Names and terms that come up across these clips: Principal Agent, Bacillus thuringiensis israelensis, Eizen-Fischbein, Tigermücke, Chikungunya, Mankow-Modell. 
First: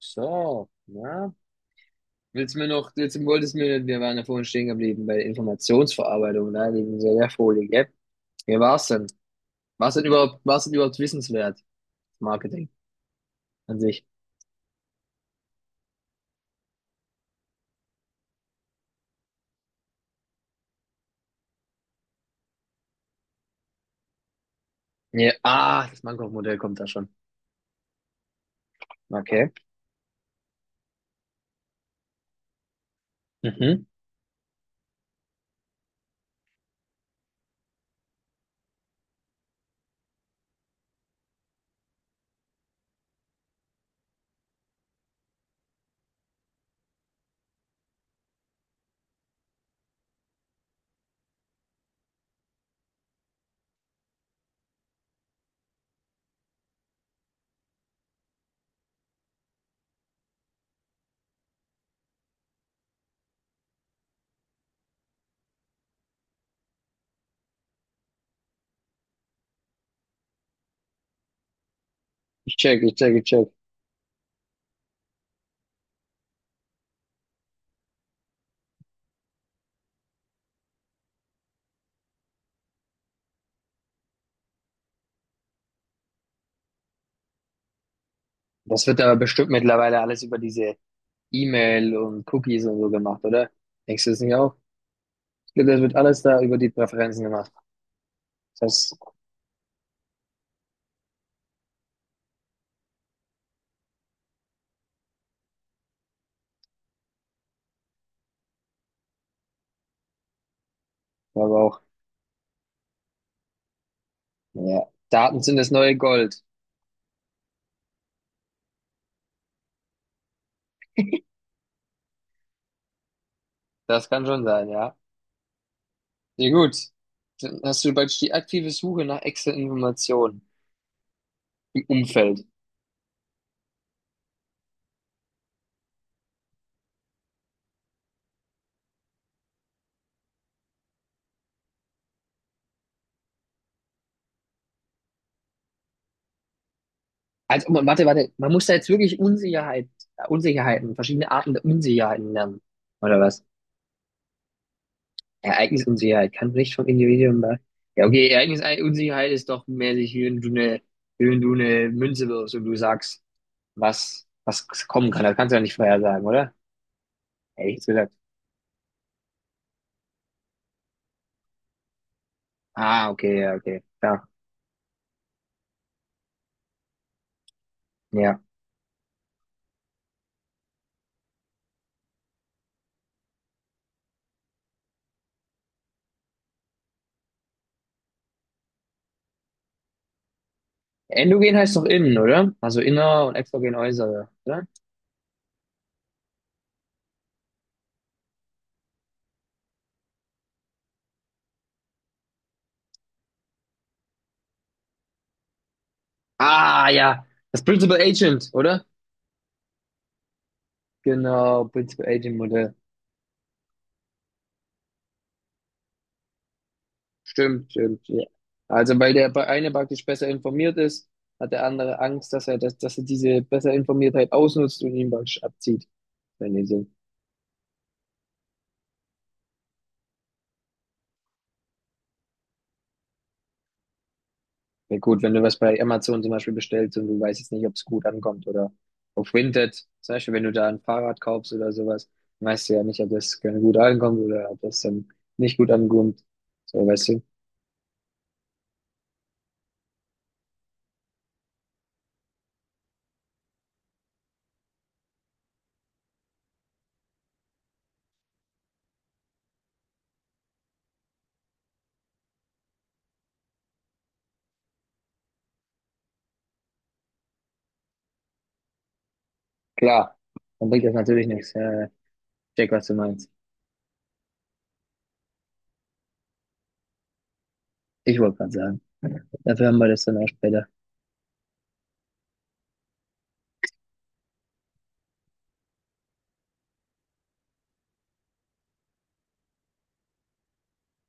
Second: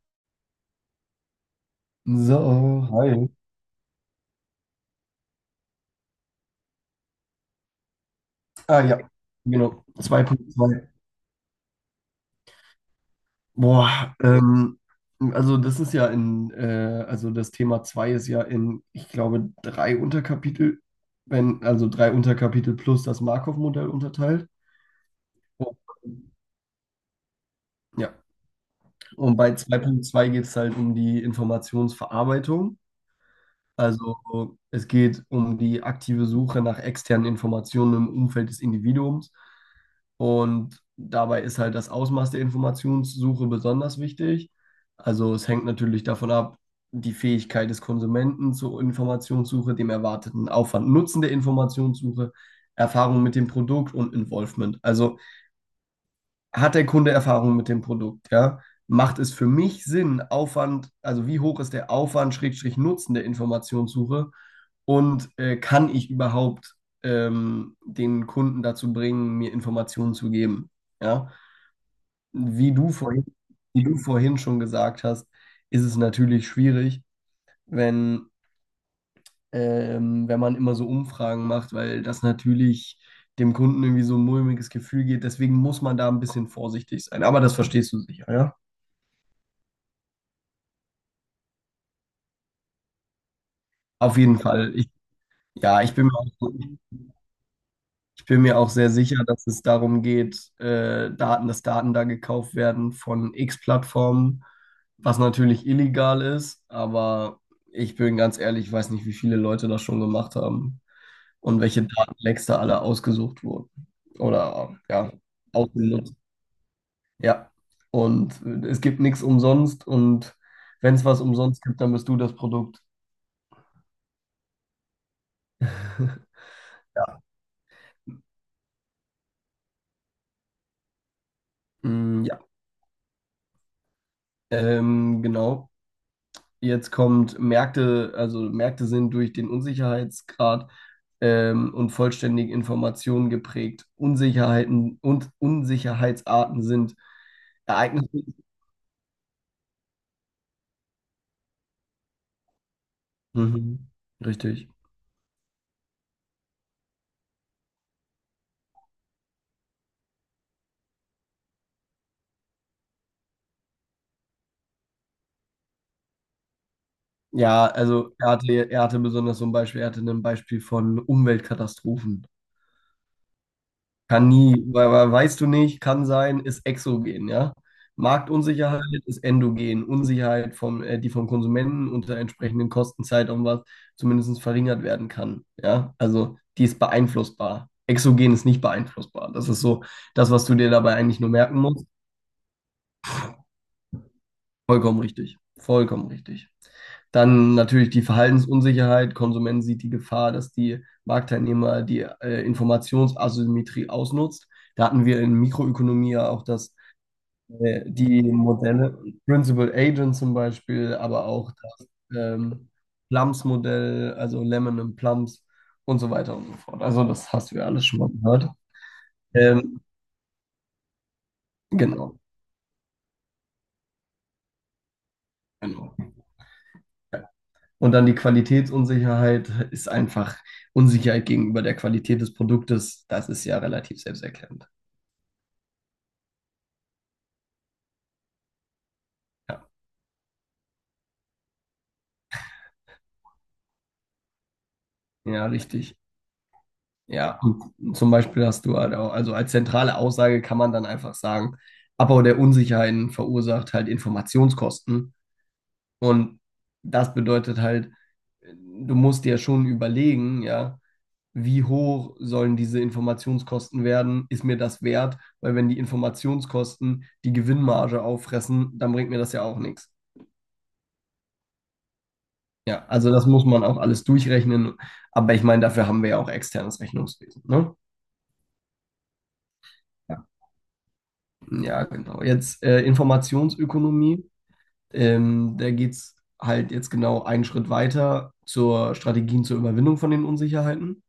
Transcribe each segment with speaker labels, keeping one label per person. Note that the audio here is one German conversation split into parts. Speaker 1: So, na? Willst du mir
Speaker 2: So,
Speaker 1: noch, jetzt
Speaker 2: hi.
Speaker 1: wolltest du mir, Wir waren ja vorhin stehen geblieben bei der Informationsverarbeitung, ne, wegen der Folie, gell? Wie
Speaker 2: Ah
Speaker 1: war's
Speaker 2: ja,
Speaker 1: denn?
Speaker 2: genau,
Speaker 1: was denn
Speaker 2: zwei
Speaker 1: überhaupt,
Speaker 2: Punkt
Speaker 1: was denn
Speaker 2: zwei.
Speaker 1: überhaupt wissenswert? Marketing an sich.
Speaker 2: Boah, das Thema 2 ist ja in, ich glaube, drei Unterkapitel, wenn, also drei Unterkapitel plus das Markov-Modell unterteilt.
Speaker 1: Ja, ah, das Mankow-Modell kommt da schon.
Speaker 2: Ja, und
Speaker 1: Okay.
Speaker 2: bei 2.2 geht es halt um die Informationsverarbeitung.
Speaker 1: Mhm.
Speaker 2: Also es geht um die aktive Suche nach externen Informationen im Umfeld des Individuums. Und dabei ist halt das Ausmaß der Informationssuche besonders wichtig. Also es hängt natürlich davon ab, die Fähigkeit des Konsumenten zur Informationssuche, dem erwarteten Aufwand, Nutzen der Informationssuche, Erfahrung mit dem Produkt und Involvement. Also hat der Kunde Erfahrung mit dem Produkt, ja? Macht es für mich Sinn, Aufwand, also wie hoch ist der Aufwand, Schrägstrich Nutzen der Informationssuche und kann ich überhaupt den Kunden dazu bringen, mir Informationen zu geben, ja?
Speaker 1: Ich
Speaker 2: Wie
Speaker 1: check,
Speaker 2: du
Speaker 1: ich check, ich
Speaker 2: vorhin,
Speaker 1: check.
Speaker 2: wie du vorhin schon gesagt hast, ist es natürlich schwierig, wenn, wenn man immer so Umfragen macht, weil das natürlich dem Kunden irgendwie so ein mulmiges Gefühl geht. Deswegen muss man da ein bisschen vorsichtig sein. Aber das verstehst du sicher, ja?
Speaker 1: Das wird aber bestimmt mittlerweile alles über diese E-Mail und Cookies und so gemacht, oder? Denkst du
Speaker 2: Auf
Speaker 1: das nicht
Speaker 2: jeden
Speaker 1: auch?
Speaker 2: Fall.
Speaker 1: Ich glaub, das
Speaker 2: Ja,
Speaker 1: wird alles da über die Präferenzen gemacht.
Speaker 2: ich bin mir auch sehr
Speaker 1: Das
Speaker 2: sicher, dass es darum geht, dass Daten da gekauft werden von X-Plattformen, was natürlich illegal ist, aber ich bin ganz ehrlich, ich weiß nicht, wie viele Leute das schon gemacht haben
Speaker 1: glaube ich
Speaker 2: und
Speaker 1: auch.
Speaker 2: welche Datenlecks da alle ausgesucht wurden oder
Speaker 1: Ja.
Speaker 2: ja,
Speaker 1: Daten sind das neue
Speaker 2: ausgenutzt.
Speaker 1: Gold.
Speaker 2: Ja, und es gibt nichts umsonst, und wenn es was umsonst gibt, dann bist du das Produkt.
Speaker 1: Das kann schon sein, ja. Ja gut,
Speaker 2: Ja,
Speaker 1: dann hast du praktisch die aktive Suche nach extra Informationen im
Speaker 2: Mm, ja,
Speaker 1: Umfeld.
Speaker 2: genau. Jetzt kommt Märkte, also Märkte sind durch den Unsicherheitsgrad und vollständige Informationen geprägt. Unsicherheiten und Unsicherheitsarten sind
Speaker 1: Also, oh, warte,
Speaker 2: Ereignisse.
Speaker 1: warte, man muss da jetzt wirklich Unsicherheiten, verschiedene Arten der Unsicherheiten lernen, oder was?
Speaker 2: Mhm. Richtig.
Speaker 1: Ereignisunsicherheit kann nicht vom Individuum da. Ja, okay, Ereignisunsicherheit ist doch mäßig, wie wenn du eine Münze wirfst und du sagst, was kommen kann. Das kannst du ja nicht vorhersagen, oder?
Speaker 2: Ja,
Speaker 1: Hätte ich jetzt gesagt.
Speaker 2: also er hatte besonders so ein Beispiel, er hatte ein Beispiel von Umweltkatastrophen.
Speaker 1: Ah, okay, ja, okay, klar,
Speaker 2: Kann nie, weil weißt du nicht, kann sein, ist exogen, ja.
Speaker 1: ja.
Speaker 2: Marktunsicherheit ist endogen. Unsicherheit die vom Konsumenten unter entsprechenden Kosten, Zeitaufwand zumindest verringert werden kann, ja. Also die ist beeinflussbar. Exogen ist nicht beeinflussbar. Das ist so das, was du dir dabei eigentlich nur
Speaker 1: Endogen
Speaker 2: merken
Speaker 1: heißt doch
Speaker 2: musst.
Speaker 1: innen, oder? Also inner und exogen äußere, oder?
Speaker 2: Vollkommen richtig. Vollkommen richtig. Dann natürlich die Verhaltensunsicherheit. Konsument sieht die Gefahr, dass die Marktteilnehmer die Informationsasymmetrie ausnutzt. Da hatten wir in Mikroökonomie ja auch das
Speaker 1: Ah, ja. Das Principal
Speaker 2: die
Speaker 1: Agent, oder?
Speaker 2: Modelle, Principal Agent zum Beispiel, aber auch
Speaker 1: Genau,
Speaker 2: das
Speaker 1: Principal Agent
Speaker 2: ähm,
Speaker 1: Modell.
Speaker 2: Plums-Modell, also Lemon and Plums und so weiter und so fort. Also das hast du ja
Speaker 1: Stimmt,
Speaker 2: alles schon
Speaker 1: stimmt,
Speaker 2: mal
Speaker 1: ja.
Speaker 2: gehört.
Speaker 1: Also, weil der eine
Speaker 2: Ähm,
Speaker 1: praktisch besser informiert ist, hat der andere
Speaker 2: genau,
Speaker 1: Angst, dass er diese besser Informiertheit ausnutzt und ihn praktisch abzieht.
Speaker 2: genau.
Speaker 1: Wenn ihr so.
Speaker 2: Und dann die Qualitätsunsicherheit ist einfach Unsicherheit gegenüber der Qualität des Produktes. Das ist ja relativ selbsterklärend.
Speaker 1: Ja, gut, wenn du was bei Amazon zum Beispiel bestellst und du weißt jetzt nicht, ob es gut ankommt oder auf
Speaker 2: Ja,
Speaker 1: Vinted, zum Beispiel, wenn du da ein Fahrrad kaufst oder sowas, dann weißt du ja nicht, ob das gut ankommt oder ob das dann
Speaker 2: ja,
Speaker 1: nicht gut
Speaker 2: richtig.
Speaker 1: ankommt. So, weißt du?
Speaker 2: Ja, und zum Beispiel hast du halt auch, also als zentrale Aussage kann man dann einfach sagen, Abbau der Unsicherheiten verursacht halt Informationskosten. Und das bedeutet halt, du musst dir schon überlegen, ja, wie hoch sollen diese Informationskosten werden? Ist mir das wert? Weil wenn die Informationskosten die Gewinnmarge auffressen, dann bringt mir das ja auch nichts.
Speaker 1: Klar, dann bringt das natürlich nichts. Ja, ja, check,
Speaker 2: Ja,
Speaker 1: was du
Speaker 2: also das
Speaker 1: meinst.
Speaker 2: muss man auch alles durchrechnen. Aber ich meine, dafür haben wir ja auch externes Rechnungswesen, ne?
Speaker 1: Ich wollte gerade sagen. Dafür haben wir das dann
Speaker 2: Ja,
Speaker 1: auch später.
Speaker 2: ja, genau. Jetzt Informationsökonomie. Da geht es halt jetzt genau einen Schritt weiter zur Strategien zur Überwindung von den Unsicherheiten.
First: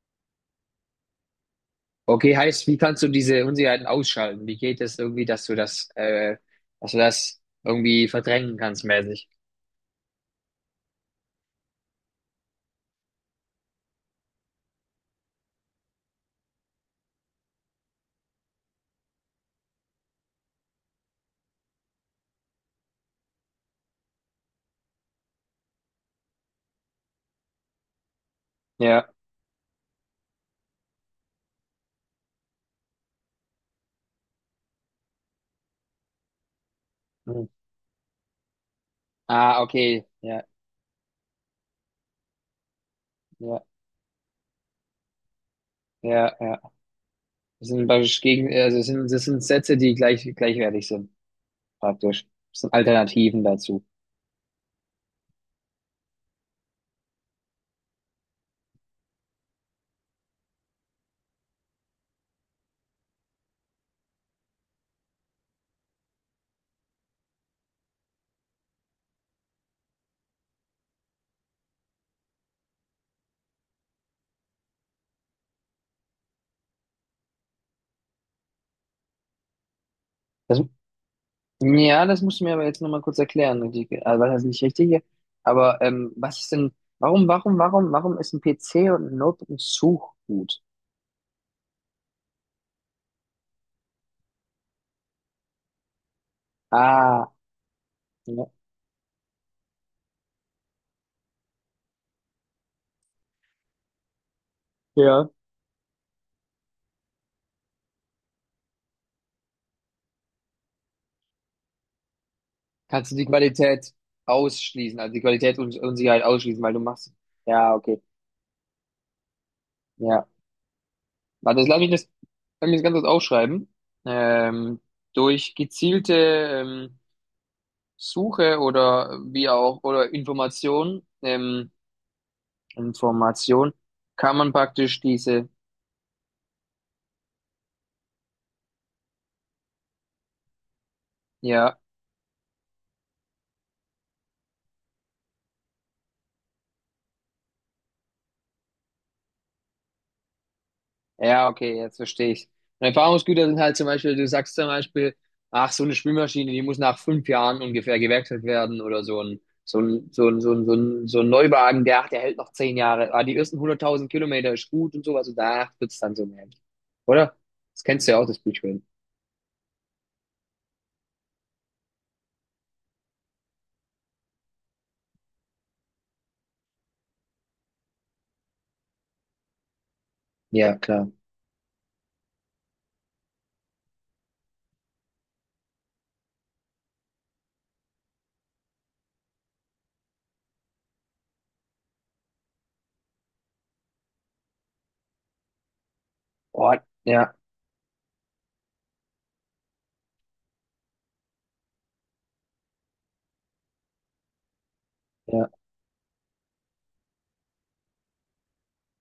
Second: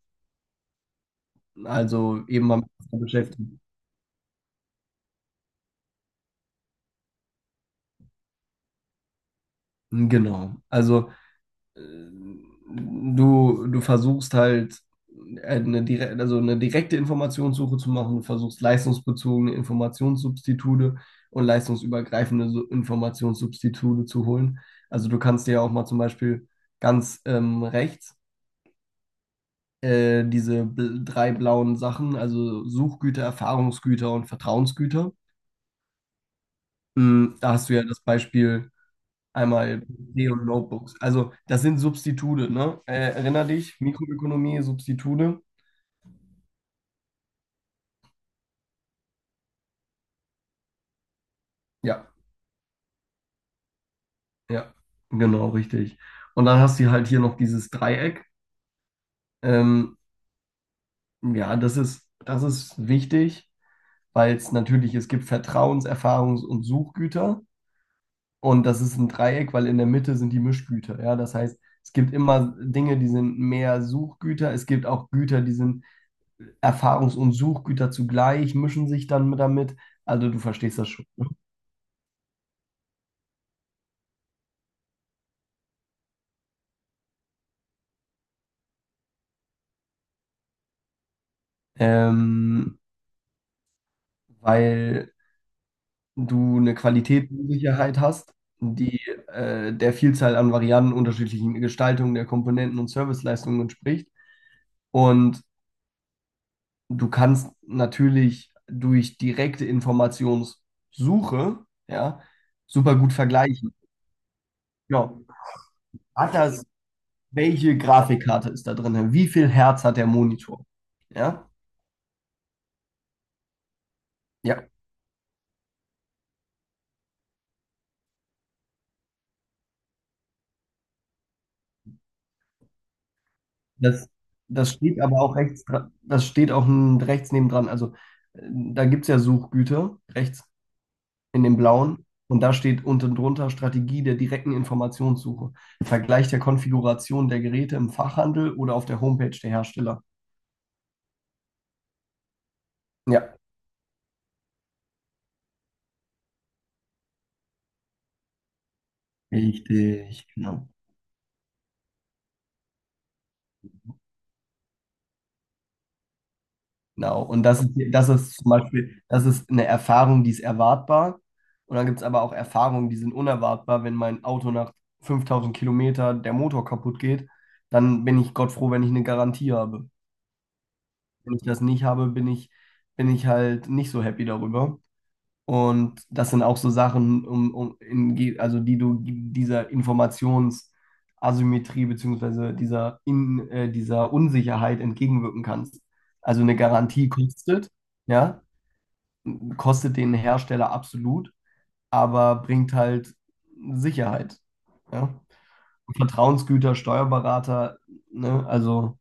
Speaker 2: Also
Speaker 1: Okay,
Speaker 2: eben mal
Speaker 1: heißt, wie kannst du diese
Speaker 2: beschäftigen.
Speaker 1: Unsicherheiten ausschalten? Wie geht es irgendwie, dass du das irgendwie verdrängen kannst, mäßig?
Speaker 2: Genau. Also äh, du versuchst halt eine direkte Informationssuche zu machen, du versuchst leistungsbezogene Informationssubstitute und leistungsübergreifende Informationssubstitute zu holen. Also du kannst dir ja auch mal zum Beispiel ganz rechts
Speaker 1: Ja.
Speaker 2: drei blauen Sachen, also Suchgüter, Erfahrungsgüter und Vertrauensgüter.
Speaker 1: Hm.
Speaker 2: Da hast du ja das Beispiel
Speaker 1: Ah,
Speaker 2: einmal
Speaker 1: okay.
Speaker 2: PC und
Speaker 1: Ja,
Speaker 2: Notebooks. Also das sind Substitute, ne? Erinner
Speaker 1: ja,
Speaker 2: dich, Mikroökonomie, Substitute.
Speaker 1: ja, ja. Das sind praktisch gegen, also das sind Sätze, die gleichwertig sind,
Speaker 2: Ja,
Speaker 1: praktisch. Das sind Alternativen dazu.
Speaker 2: ja, genau, richtig. Und dann hast du halt hier noch dieses Dreieck. Ähm, ja, das ist wichtig, weil es natürlich, es gibt Vertrauens-, Erfahrungs- und Suchgüter. Und das ist ein Dreieck, weil in der Mitte sind die Mischgüter. Ja, das heißt, es gibt immer Dinge, die sind mehr Suchgüter. Es gibt auch Güter, die sind Erfahrungs- und Suchgüter zugleich, mischen sich dann damit. Also du
Speaker 1: Das,
Speaker 2: verstehst das schon.
Speaker 1: Ja, das musst du mir aber jetzt nochmal kurz erklären. Was heißt nicht richtig? Aber was ist denn, warum ist ein PC und ein Notebook ein Suchgut?
Speaker 2: ähm, weil du eine
Speaker 1: Ah,
Speaker 2: Qualitätssicherheit hast,
Speaker 1: ja.
Speaker 2: die der Vielzahl an Varianten, unterschiedlichen Gestaltungen der Komponenten und Serviceleistungen entspricht.
Speaker 1: Ja.
Speaker 2: Und du kannst natürlich durch direkte Informationssuche, ja, super
Speaker 1: Kannst
Speaker 2: gut
Speaker 1: du die
Speaker 2: vergleichen.
Speaker 1: Qualität ausschließen, also die
Speaker 2: Genau.
Speaker 1: Qualitätsunsicherheit
Speaker 2: Hat
Speaker 1: ausschließen,
Speaker 2: das,
Speaker 1: weil du machst. Ja,
Speaker 2: welche
Speaker 1: okay.
Speaker 2: Grafikkarte ist da drin? Wie viel Hertz hat der
Speaker 1: Ja.
Speaker 2: Monitor? Ja,
Speaker 1: Warte, jetzt lass mich das ganz kurz aufschreiben.
Speaker 2: ja.
Speaker 1: Ähm, Durch gezielte ähm, Suche oder wie auch, oder Information,
Speaker 2: Das,
Speaker 1: kann man
Speaker 2: das steht
Speaker 1: praktisch
Speaker 2: aber auch
Speaker 1: diese.
Speaker 2: rechts, das steht auch rechts nebendran. Also da gibt es ja Suchgüter, rechts in dem
Speaker 1: Ja,
Speaker 2: blauen. Und da steht unten drunter Strategie der direkten Informationssuche. Vergleich der Konfiguration der Geräte im Fachhandel oder auf der Homepage der Hersteller.
Speaker 1: ja, okay, jetzt verstehe ich. Und
Speaker 2: Ja,
Speaker 1: Erfahrungsgüter sind halt zum Beispiel, du sagst zum Beispiel, ach, so eine Spülmaschine, die muss nach 5 Jahren ungefähr gewerkselt werden oder
Speaker 2: richtig, genau.
Speaker 1: so ein Neuwagen, der hält noch 10 Jahre. Ah, die ersten 100.000 Kilometer ist gut und sowas und da wird's dann so mehr.
Speaker 2: Genau.
Speaker 1: Oder?
Speaker 2: Und das ist,
Speaker 1: Das kennst
Speaker 2: das
Speaker 1: du ja auch,
Speaker 2: ist
Speaker 1: das
Speaker 2: zum
Speaker 1: Bild.
Speaker 2: Beispiel, das ist eine Erfahrung, die ist erwartbar. Und dann gibt es aber auch Erfahrungen, die sind unerwartbar. Wenn mein Auto nach 5000 Kilometer der Motor kaputt geht, dann bin ich Gott froh, wenn ich eine Garantie habe.
Speaker 1: Ja, klar.
Speaker 2: Wenn ich das nicht habe, bin ich halt nicht so happy darüber. Und das sind auch so Sachen, um, um in, ge- also die du dieser Informationsasymmetrie beziehungsweise dieser Unsicherheit entgegenwirken kannst. Also eine
Speaker 1: Oh,
Speaker 2: Garantie
Speaker 1: ja,
Speaker 2: kostet. Ja, kostet den Hersteller absolut, aber bringt halt Sicherheit. Ja?
Speaker 1: ja.
Speaker 2: Vertrauensgüter, Steuerberater, ne?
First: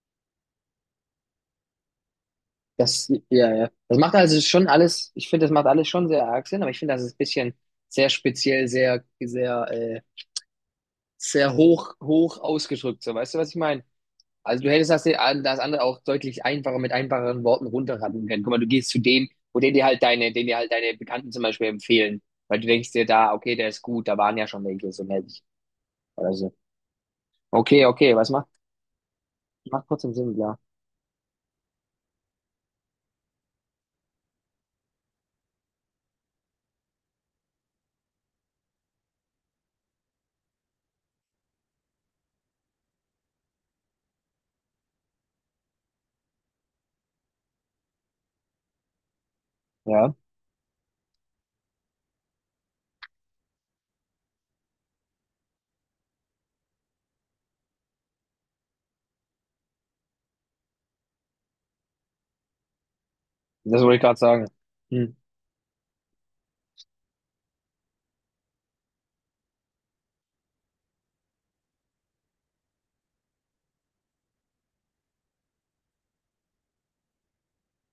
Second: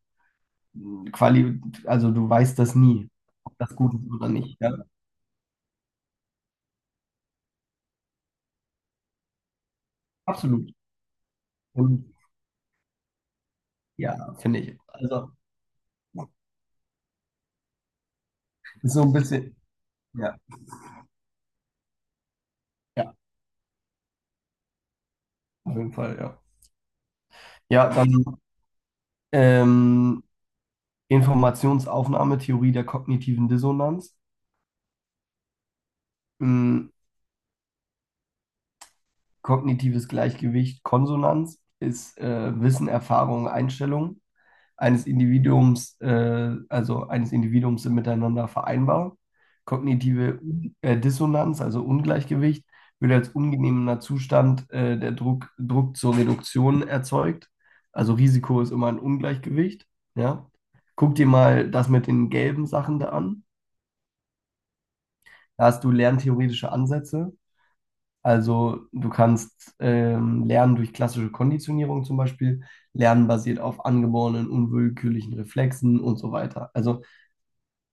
Speaker 2: Quali also, du weißt das nie,
Speaker 1: Ja,
Speaker 2: ob
Speaker 1: ja,
Speaker 2: das gut
Speaker 1: das
Speaker 2: ist
Speaker 1: macht
Speaker 2: oder
Speaker 1: also
Speaker 2: nicht.
Speaker 1: schon
Speaker 2: Ja?
Speaker 1: alles, ich finde, das macht alles schon sehr arg Sinn, aber ich finde, das ist ein bisschen sehr speziell, sehr, sehr,
Speaker 2: Absolut.
Speaker 1: sehr hoch,
Speaker 2: Und
Speaker 1: hoch ausgedrückt, so, weißt du, was ich meine?
Speaker 2: ja, finde
Speaker 1: Also du
Speaker 2: ich.
Speaker 1: hättest das,
Speaker 2: Also
Speaker 1: das andere auch deutlich einfacher mit einfacheren Worten runterraten können. Guck mal, du gehst
Speaker 2: ist
Speaker 1: zu
Speaker 2: so ein
Speaker 1: dem,
Speaker 2: bisschen,
Speaker 1: wo den dir halt deine,
Speaker 2: ja,
Speaker 1: den dir halt deine Bekannten zum Beispiel empfehlen, weil du denkst dir
Speaker 2: ja,
Speaker 1: da, okay, der ist gut, da waren ja schon welche so mäßig
Speaker 2: auf jeden Fall,
Speaker 1: oder
Speaker 2: ja.
Speaker 1: so. Okay,
Speaker 2: Ja,
Speaker 1: okay,
Speaker 2: dann
Speaker 1: macht trotzdem
Speaker 2: ähm,
Speaker 1: Sinn, klar.
Speaker 2: Informationsaufnahmetheorie der kognitiven Dissonanz. Mm, Kognitives Gleichgewicht, Konsonanz ist Wissen, Erfahrung, Einstellung eines Individuums, sind miteinander vereinbar.
Speaker 1: Ja,
Speaker 2: Kognitive Dissonanz, also Ungleichgewicht, wird als ungenehmer Zustand der Druck zur Reduktion erzeugt. Also Risiko ist immer ein Ungleichgewicht. Ja? Guck dir mal das mit den gelben Sachen da an.
Speaker 1: das wollte ich gerade sagen. Hm.
Speaker 2: Da hast du lerntheoretische Ansätze. Also du kannst lernen durch klassische Konditionierung zum Beispiel, lernen basiert auf angeborenen unwillkürlichen Reflexen und so weiter. Also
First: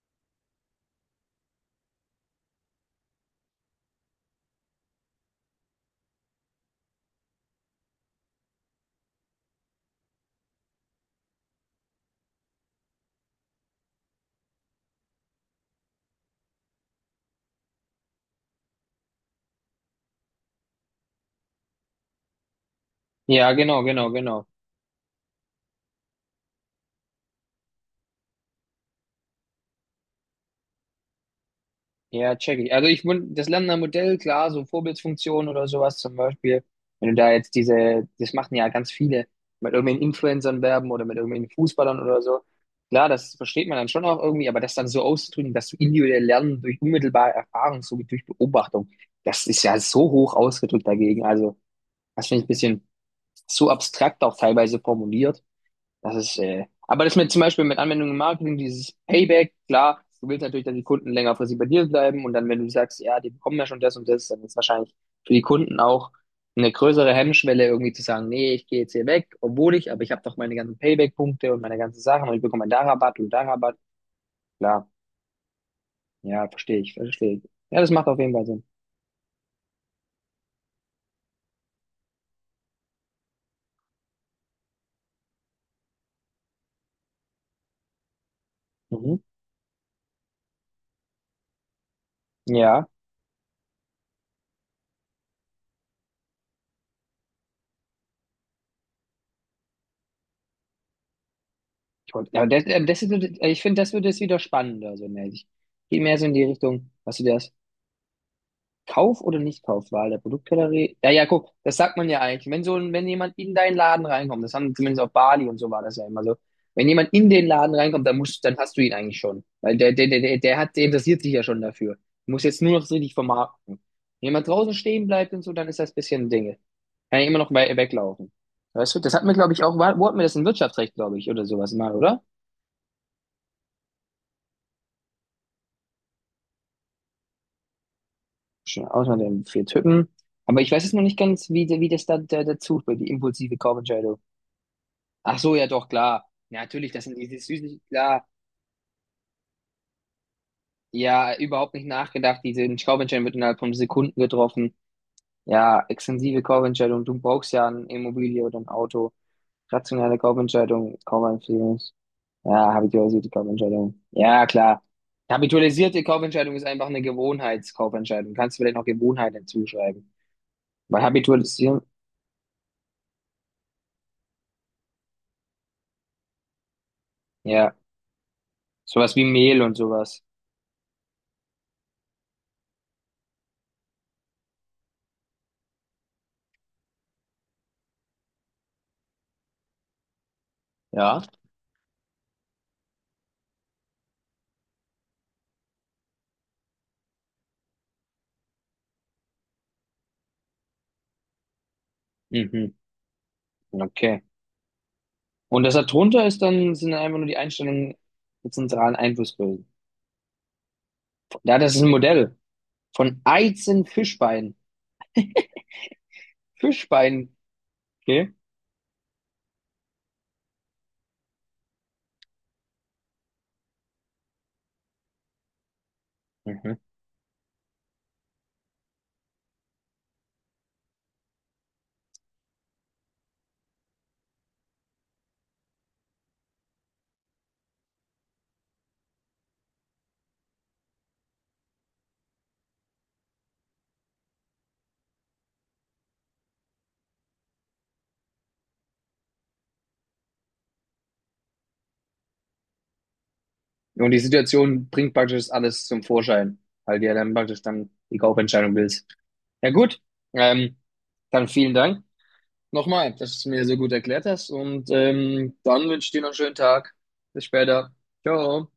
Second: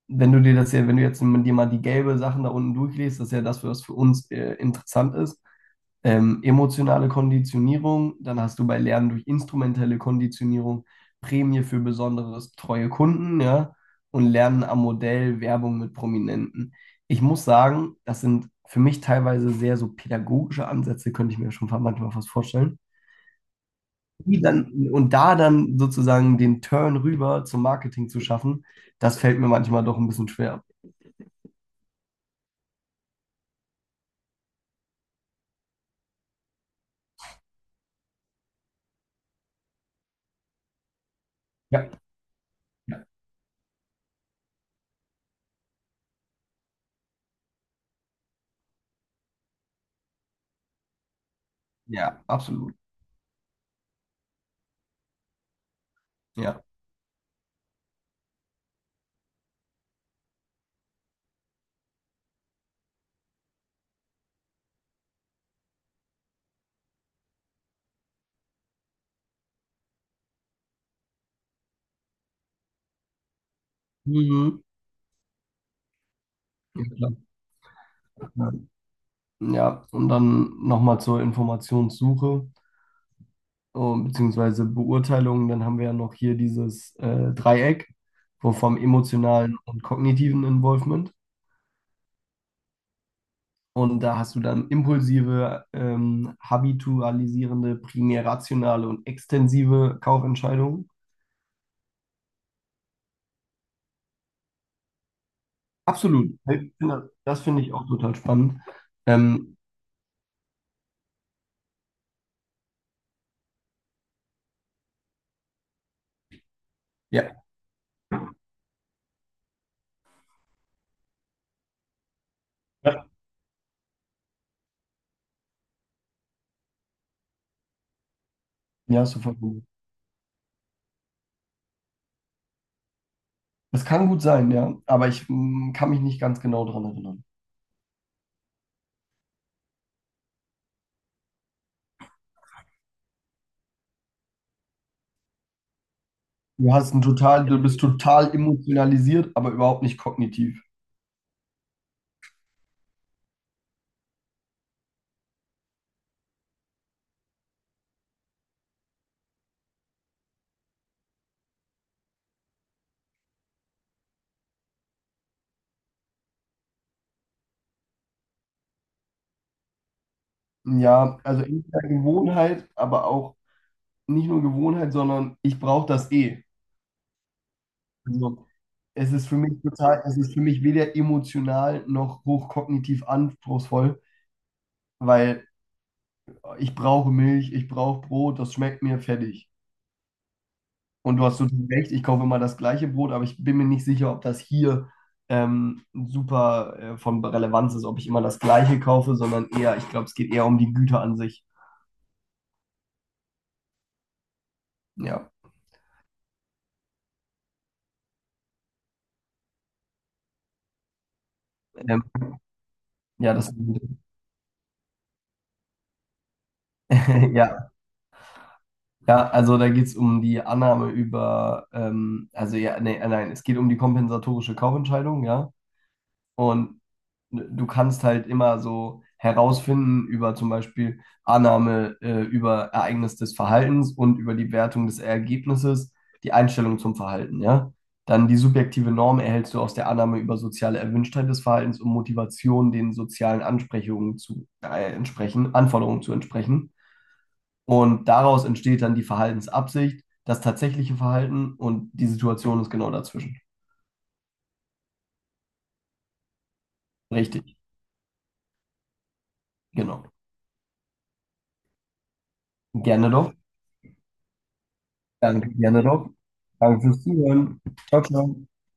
Speaker 2: wenn du dir das ja, wenn du jetzt mit dir mal die gelbe Sachen da unten durchliest, das ist ja das, was für uns interessant ist. Emotionale Konditionierung, dann hast du bei Lernen durch instrumentelle Konditionierung Prämie für besonderes treue Kunden, ja, und Lernen am Modell Werbung mit Prominenten. Ich muss sagen, das sind für mich teilweise sehr so pädagogische Ansätze, könnte ich mir schon manchmal fast vorstellen.
Speaker 1: Ja, genau, genau,
Speaker 2: Die
Speaker 1: genau.
Speaker 2: dann, und da dann sozusagen den Turn rüber zum Marketing zu schaffen, das fällt mir manchmal doch ein bisschen schwer.
Speaker 1: Ja, check ich. Also ich das Lernender Modell, klar, so Vorbildfunktion oder sowas zum Beispiel, wenn du da jetzt diese, das machen ja ganz viele, mit irgendwelchen Influencern werben oder mit irgendwelchen
Speaker 2: Ja,
Speaker 1: Fußballern oder so.
Speaker 2: ja,
Speaker 1: Klar, das versteht man dann schon auch irgendwie, aber das dann so auszudrücken, dass du individuell lernen durch unmittelbare Erfahrung, so wie durch Beobachtung, das ist ja so hoch ausgedrückt dagegen. Also,
Speaker 2: ja,
Speaker 1: das finde ich ein
Speaker 2: absolut.
Speaker 1: bisschen so abstrakt auch teilweise formuliert.
Speaker 2: Ja.
Speaker 1: Aber das mit zum Beispiel mit Anwendung im Marketing, dieses Payback, klar, du willst natürlich, dass die Kunden längerfristig bei dir bleiben und dann, wenn du sagst, ja, die bekommen ja schon das und das, dann ist wahrscheinlich für die Kunden auch eine größere Hemmschwelle, irgendwie zu sagen, nee, ich gehe jetzt hier weg, obwohl ich, aber ich habe doch meine ganzen Payback-Punkte und meine ganzen Sachen und ich bekomme da Rabatt und da Rabatt.
Speaker 2: Mhm.
Speaker 1: Klar, ja, verstehe
Speaker 2: Ja,
Speaker 1: ich,
Speaker 2: klar.
Speaker 1: verstehe ich. Ja, das macht auf jeden Fall
Speaker 2: Ja.
Speaker 1: Sinn.
Speaker 2: Ja, und dann nochmal zur Informationssuche beziehungsweise Beurteilung. Dann haben wir ja noch hier dieses Dreieck wo vom
Speaker 1: Mhm.
Speaker 2: emotionalen und kognitiven Involvement.
Speaker 1: Ja,
Speaker 2: Und da hast du dann impulsive, habitualisierende, primär rationale und extensive Kaufentscheidungen.
Speaker 1: ich wollte, ja, das, das ist, ich finde, das wird jetzt wieder spannender, so mäßig. Geht mehr so
Speaker 2: Absolut.
Speaker 1: in die Richtung, hast du
Speaker 2: Das
Speaker 1: das?
Speaker 2: finde ich auch total spannend.
Speaker 1: Kauf- oder
Speaker 2: Ähm,
Speaker 1: Nichtkaufwahl der Produktgalerie. Ja, ja, guck, das sagt man ja eigentlich. Wenn so ein, Wenn jemand in deinen Laden reinkommt, das haben zumindest auf Bali und so war das ja immer so. Wenn jemand in
Speaker 2: ja.
Speaker 1: den Laden reinkommt, dann musst, dann hast du ihn eigentlich schon. Weil der interessiert sich ja schon dafür. Du musst jetzt nur noch so
Speaker 2: Ja,
Speaker 1: richtig vermarkten. Wenn jemand draußen stehen bleibt und so, dann ist das ein bisschen Dinge. Kann ja immer noch we weglaufen. Weißt du,
Speaker 2: ja,
Speaker 1: das
Speaker 2: hast du
Speaker 1: hat mir, glaube
Speaker 2: vollkommen
Speaker 1: ich,
Speaker 2: recht.
Speaker 1: auch, wo hatten wir das in Wirtschaftsrecht, glaube ich, oder sowas mal, oder?
Speaker 2: Das kann gut sein, ja, aber ich kann mich nicht ganz genau daran erinnern.
Speaker 1: Schon Ausnahme der vier Typen. Aber ich weiß jetzt noch nicht ganz, wie das dazu, bei die impulsive Kaufentscheidung. Ach so, ja doch, klar. Ja,
Speaker 2: Du
Speaker 1: natürlich,
Speaker 2: hast ein
Speaker 1: das sind diese
Speaker 2: total, du bist
Speaker 1: Süßigkeiten, klar.
Speaker 2: total emotionalisiert, aber überhaupt nicht kognitiv.
Speaker 1: Ja, überhaupt nicht nachgedacht. Diese Kaufentscheidung wird innerhalb von Sekunden getroffen. Ja, extensive Kaufentscheidung. Du brauchst ja eine Immobilie oder ein Auto. Rationale Kaufentscheidung, Kaufempfehlung. Ja, habitualisierte Kaufentscheidung. Ja, klar. Habitualisierte Kaufentscheidung ist einfach eine Gewohnheitskaufentscheidung. Kannst du vielleicht noch Gewohnheit hinzuschreiben? Weil
Speaker 2: Ja, also
Speaker 1: habitualisieren,
Speaker 2: entweder Gewohnheit, aber auch nicht nur Gewohnheit, sondern ich brauche das eh.
Speaker 1: ja,
Speaker 2: Also es
Speaker 1: sowas wie
Speaker 2: ist
Speaker 1: Mehl und sowas.
Speaker 2: für mich weder emotional noch hochkognitiv anspruchsvoll, weil ich brauche Milch, ich brauche Brot, das schmeckt mir fertig. Und
Speaker 1: Ja.
Speaker 2: du hast total recht, ich kaufe immer das gleiche Brot, aber ich bin mir nicht sicher, ob das hier super von Relevanz ist, ob ich immer das gleiche kaufe, sondern eher, ich glaube, es geht eher um die Güter an sich.
Speaker 1: Mhm. Okay.
Speaker 2: Ja,
Speaker 1: Und das da drunter sind dann einfach nur die Einstellungen der zentralen Einflussbösen. Ja, das ist ein
Speaker 2: ähm,
Speaker 1: Modell von
Speaker 2: ja, das,
Speaker 1: Eizen-Fischbein. Fischbein,
Speaker 2: ja,
Speaker 1: okay?
Speaker 2: ja, also da geht es um die Annahme über, also ja, nee, nein, es geht um die kompensatorische Kaufentscheidung, ja.
Speaker 1: Mhm.
Speaker 2: Und du kannst halt immer so herausfinden über zum Beispiel Annahme, über Ereignis des Verhaltens und über die Wertung des Ergebnisses, die Einstellung zum Verhalten, ja. Dann die subjektive Norm erhältst du aus der Annahme über soziale Erwünschtheit des Verhaltens und Motivation, den sozialen Ansprechungen zu entsprechen, Anforderungen zu entsprechen. Und daraus entsteht dann die Verhaltensabsicht, das tatsächliche Verhalten und die Situation ist genau dazwischen.
Speaker 1: Und die Situation bringt praktisch alles zum Vorschein, weil du ja dann
Speaker 2: Richtig,
Speaker 1: praktisch dann die Kaufentscheidung willst. Ja gut,
Speaker 2: genau.
Speaker 1: ähm, dann vielen Dank
Speaker 2: Gerne
Speaker 1: nochmal, dass
Speaker 2: doch.
Speaker 1: du es mir so gut erklärt hast und
Speaker 2: Danke gerne
Speaker 1: dann wünsche
Speaker 2: doch.
Speaker 1: ich dir noch einen schönen
Speaker 2: Danke
Speaker 1: Tag.
Speaker 2: fürs
Speaker 1: Bis
Speaker 2: Zuhören.
Speaker 1: später.
Speaker 2: Ciao, ciao.
Speaker 1: Ciao.